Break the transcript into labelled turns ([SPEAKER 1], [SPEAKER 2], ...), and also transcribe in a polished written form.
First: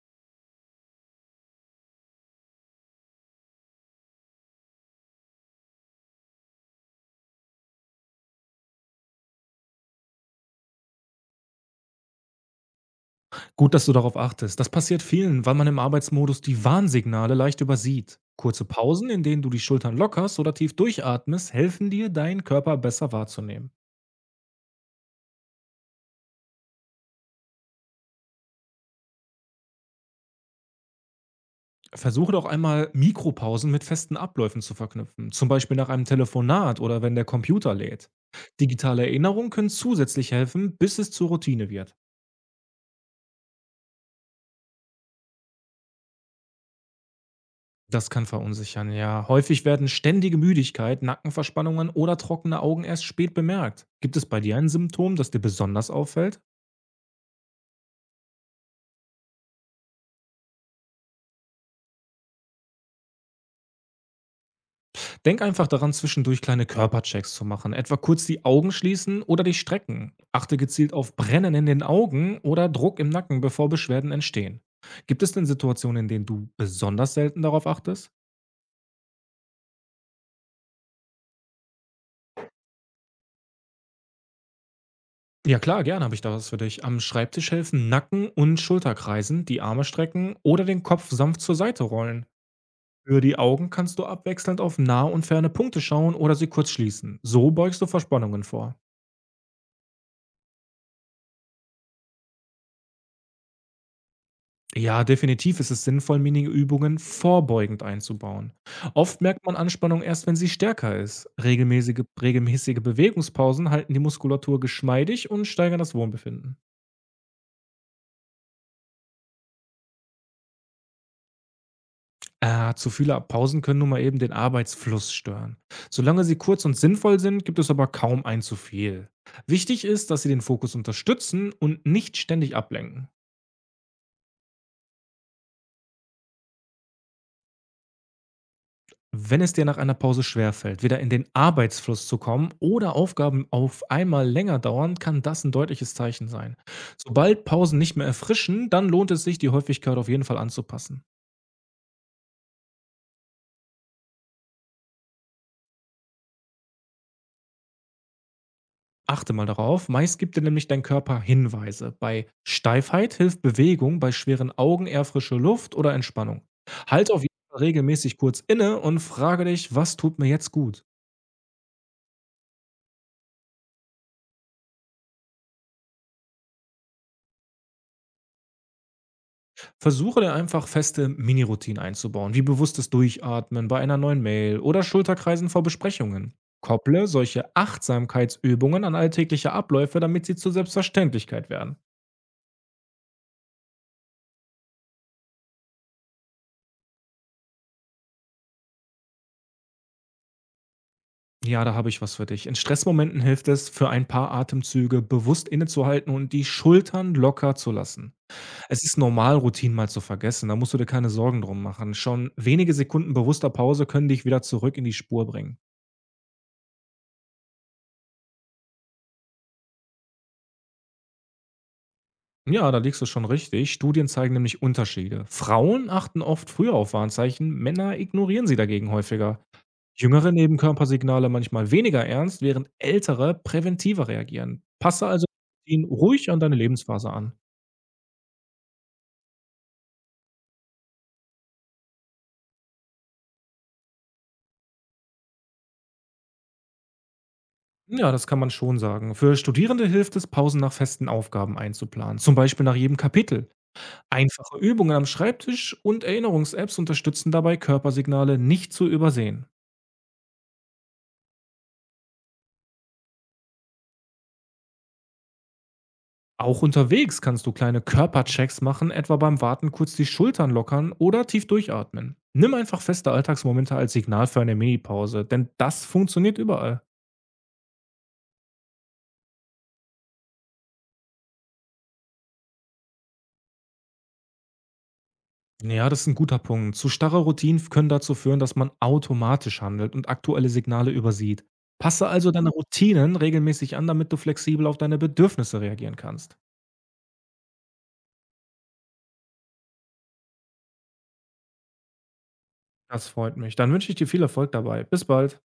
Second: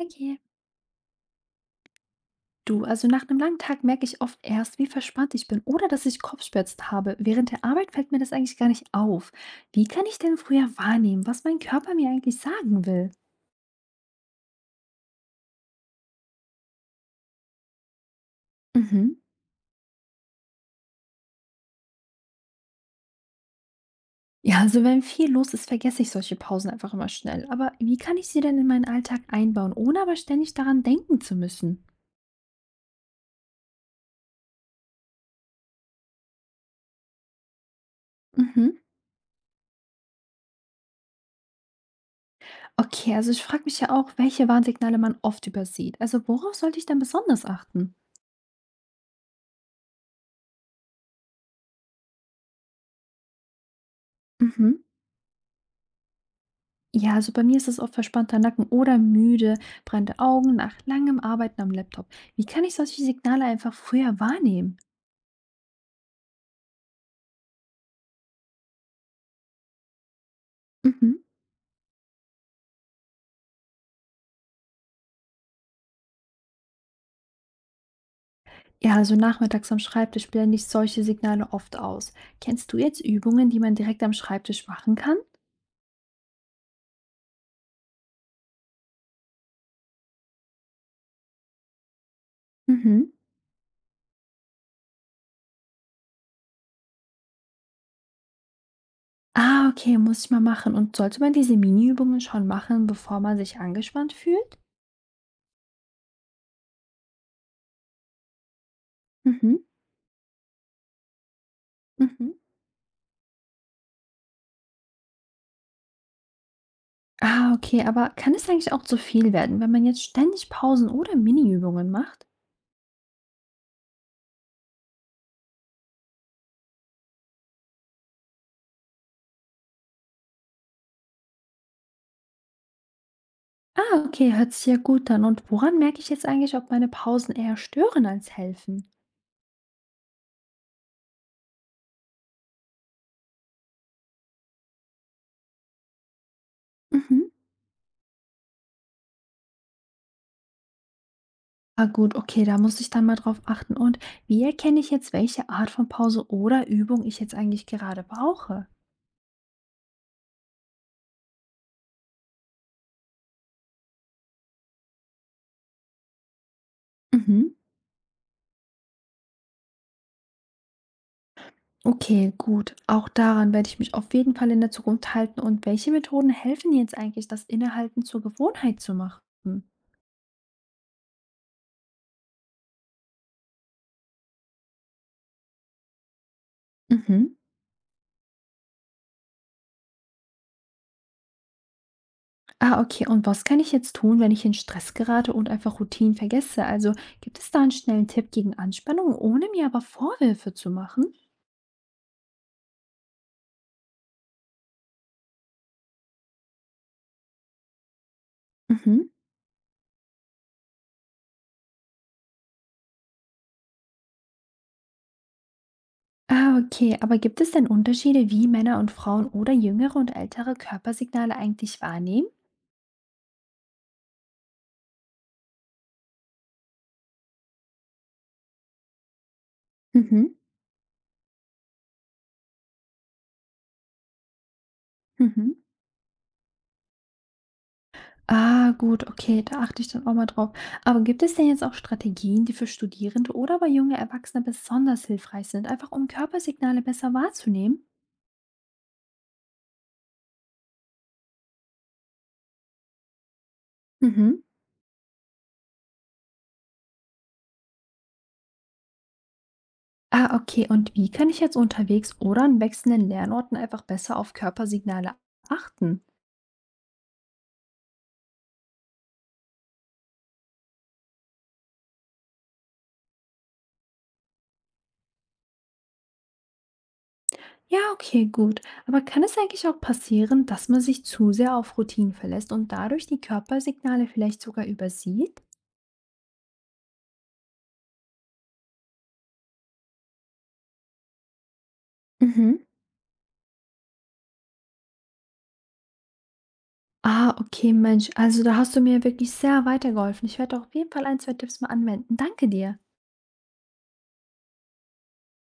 [SPEAKER 1] Okay. Du, also nach einem langen Tag merke ich oft erst, wie verspannt ich bin oder dass ich Kopfschmerzen habe. Während der Arbeit fällt mir das eigentlich gar nicht auf. Wie kann ich denn früher wahrnehmen, was mein Körper mir eigentlich sagen will?
[SPEAKER 2] Gut, dass du darauf achtest. Das passiert vielen, weil man im Arbeitsmodus die Warnsignale leicht übersieht. Kurze
[SPEAKER 1] Mhm.
[SPEAKER 2] Pausen, in denen du die Schultern lockerst oder tief durchatmest, helfen dir, deinen Körper besser wahrzunehmen.
[SPEAKER 1] Ja, also wenn viel los ist, vergesse ich solche Pausen einfach immer schnell. Aber wie kann ich sie denn in meinen Alltag einbauen, ohne aber ständig daran denken zu müssen?
[SPEAKER 2] Versuche doch einmal Mikropausen mit festen Abläufen zu verknüpfen, zum Beispiel nach einem Telefonat oder wenn der Computer lädt.
[SPEAKER 1] Mhm.
[SPEAKER 2] Digitale Erinnerungen können zusätzlich helfen, bis es zur Routine wird.
[SPEAKER 1] Okay, also ich frage mich ja auch, welche Warnsignale man oft übersieht. Also worauf sollte ich dann besonders achten?
[SPEAKER 2] Das kann verunsichern, ja. Häufig werden ständige Müdigkeit, Nackenverspannungen oder trockene Augen erst spät bemerkt. Gibt es bei dir ein
[SPEAKER 1] Mhm.
[SPEAKER 2] Symptom, das dir besonders auffällt?
[SPEAKER 1] Ja, also bei mir ist es oft verspannter Nacken oder müde, brennende Augen nach langem Arbeiten am Laptop. Wie kann ich solche Signale einfach früher wahrnehmen?
[SPEAKER 2] Denk einfach daran, zwischendurch kleine Körperchecks zu machen, etwa kurz die Augen schließen oder dich strecken. Achte gezielt auf
[SPEAKER 1] Mhm.
[SPEAKER 2] Brennen in den Augen oder Druck im Nacken, bevor Beschwerden entstehen. Gibt es denn Situationen, in denen du besonders selten darauf achtest?
[SPEAKER 1] Ja, also nachmittags am Schreibtisch blende ich solche Signale oft aus. Kennst du jetzt Übungen, die man direkt am Schreibtisch machen kann?
[SPEAKER 2] Ja klar, gerne habe ich da was für dich. Am Schreibtisch helfen Nacken- und Schulterkreisen, die Arme strecken oder den Kopf sanft zur Seite rollen.
[SPEAKER 1] Mhm.
[SPEAKER 2] Für die Augen kannst du abwechselnd auf nahe und ferne Punkte schauen oder sie kurz schließen. So beugst du Verspannungen vor.
[SPEAKER 1] Ah, okay, muss ich mal machen. Und sollte man diese Mini-Übungen schon machen, bevor man sich angespannt fühlt?
[SPEAKER 2] Ja, definitiv ist es sinnvoll, Mini-Übungen vorbeugend einzubauen. Oft merkt man
[SPEAKER 1] Mhm.
[SPEAKER 2] Anspannung erst, wenn sie stärker ist. Regelmäßige,
[SPEAKER 1] Mhm.
[SPEAKER 2] regelmäßige Bewegungspausen halten die Muskulatur geschmeidig und steigern das Wohlbefinden.
[SPEAKER 1] Ah, okay, aber kann es eigentlich auch zu viel werden, wenn man jetzt ständig Pausen oder Mini-Übungen macht?
[SPEAKER 2] Zu viele Pausen können nun mal eben den Arbeitsfluss stören. Solange sie kurz und sinnvoll sind, gibt es aber kaum ein zu viel. Wichtig ist, dass sie den Fokus unterstützen und nicht ständig ablenken.
[SPEAKER 1] Ah, okay, hört sich ja gut an. Und woran merke ich jetzt eigentlich, ob meine Pausen eher stören als helfen?
[SPEAKER 2] Wenn es dir nach einer Pause schwerfällt, wieder in den Arbeitsfluss zu kommen oder Aufgaben auf einmal länger dauern, kann das ein deutliches Zeichen sein.
[SPEAKER 1] Mhm.
[SPEAKER 2] Sobald Pausen nicht mehr erfrischen, dann lohnt es sich, die Häufigkeit auf jeden Fall anzupassen.
[SPEAKER 1] Ah, gut, okay, da muss ich dann mal drauf achten. Und wie erkenne ich jetzt, welche Art von Pause oder Übung ich jetzt eigentlich gerade brauche?
[SPEAKER 2] Achte mal darauf, meist gibt dir nämlich dein Körper Hinweise. Bei Steifheit hilft Bewegung, bei schweren Augen eher frische Luft oder Entspannung. Halte auf jeden
[SPEAKER 1] Mhm.
[SPEAKER 2] Fall regelmäßig kurz inne und frage dich, was tut mir jetzt gut?
[SPEAKER 1] Okay, gut. Auch daran werde ich mich auf jeden Fall in der Zukunft halten. Und welche Methoden helfen jetzt eigentlich, das Innehalten zur Gewohnheit zu machen?
[SPEAKER 2] Versuche dir einfach feste Mini-Routinen einzubauen, wie bewusstes Durchatmen bei einer neuen Mail oder Schulterkreisen vor Besprechungen. Kopple
[SPEAKER 1] Mhm.
[SPEAKER 2] solche Achtsamkeitsübungen an alltägliche Abläufe, damit sie zur Selbstverständlichkeit werden.
[SPEAKER 1] Ah, okay. Und was kann ich jetzt tun, wenn ich in Stress gerate und einfach Routinen vergesse? Also gibt es da einen schnellen Tipp gegen Anspannung, ohne mir aber Vorwürfe zu machen?
[SPEAKER 2] Ja, da habe ich was für dich. In Stressmomenten hilft es, für ein paar Atemzüge bewusst innezuhalten und die Schultern locker zu lassen. Es ist
[SPEAKER 1] Mhm.
[SPEAKER 2] normal, Routinen mal zu vergessen, da musst du dir keine Sorgen drum machen. Schon wenige Sekunden bewusster Pause können dich wieder zurück in die Spur bringen.
[SPEAKER 1] Ah, okay. Aber gibt es denn Unterschiede, wie Männer und Frauen oder jüngere und ältere Körpersignale eigentlich wahrnehmen?
[SPEAKER 2] Ja, da liegst du schon richtig. Studien zeigen nämlich Unterschiede. Frauen achten oft früher auf Warnzeichen, Männer ignorieren sie dagegen häufiger.
[SPEAKER 1] Mhm.
[SPEAKER 2] Jüngere nehmen Körpersignale manchmal weniger ernst, während ältere präventiver reagieren. Passe also
[SPEAKER 1] Mhm.
[SPEAKER 2] ihn ruhig an deine Lebensphase an.
[SPEAKER 1] Ah, gut, okay, da achte ich dann auch mal drauf. Aber gibt es denn jetzt auch Strategien, die für Studierende oder bei junge Erwachsene besonders hilfreich sind, einfach um Körpersignale besser wahrzunehmen?
[SPEAKER 2] Ja, das kann man schon sagen. Für Studierende hilft es, Pausen nach festen Aufgaben einzuplanen, zum Beispiel nach jedem Kapitel.
[SPEAKER 1] Mhm.
[SPEAKER 2] Einfache Übungen am Schreibtisch und Erinnerungs-Apps unterstützen dabei, Körpersignale nicht zu übersehen.
[SPEAKER 1] Ah, okay. Und wie kann ich jetzt unterwegs oder an wechselnden Lernorten einfach besser auf Körpersignale achten?
[SPEAKER 2] Auch unterwegs kannst du kleine Körperchecks machen, etwa beim Warten kurz die Schultern lockern oder tief durchatmen. Nimm einfach feste Alltagsmomente als Signal für eine Minipause, denn das funktioniert überall.
[SPEAKER 1] Ja, okay, gut. Aber kann es eigentlich auch passieren, dass man sich zu sehr auf Routinen verlässt und dadurch die Körpersignale vielleicht sogar übersieht?
[SPEAKER 2] Ja, das ist ein guter Punkt. Zu starre Routinen können dazu führen, dass man automatisch handelt und aktuelle Signale übersieht. Passe also deine
[SPEAKER 1] Mhm.
[SPEAKER 2] Routinen regelmäßig an, damit du flexibel auf deine Bedürfnisse reagieren kannst.
[SPEAKER 1] Ah, okay, Mensch. Also da hast du mir wirklich sehr weitergeholfen. Ich werde auf jeden Fall ein, zwei Tipps mal anwenden. Danke dir.
[SPEAKER 2] Das freut mich. Dann wünsche ich dir viel Erfolg dabei. Bis bald.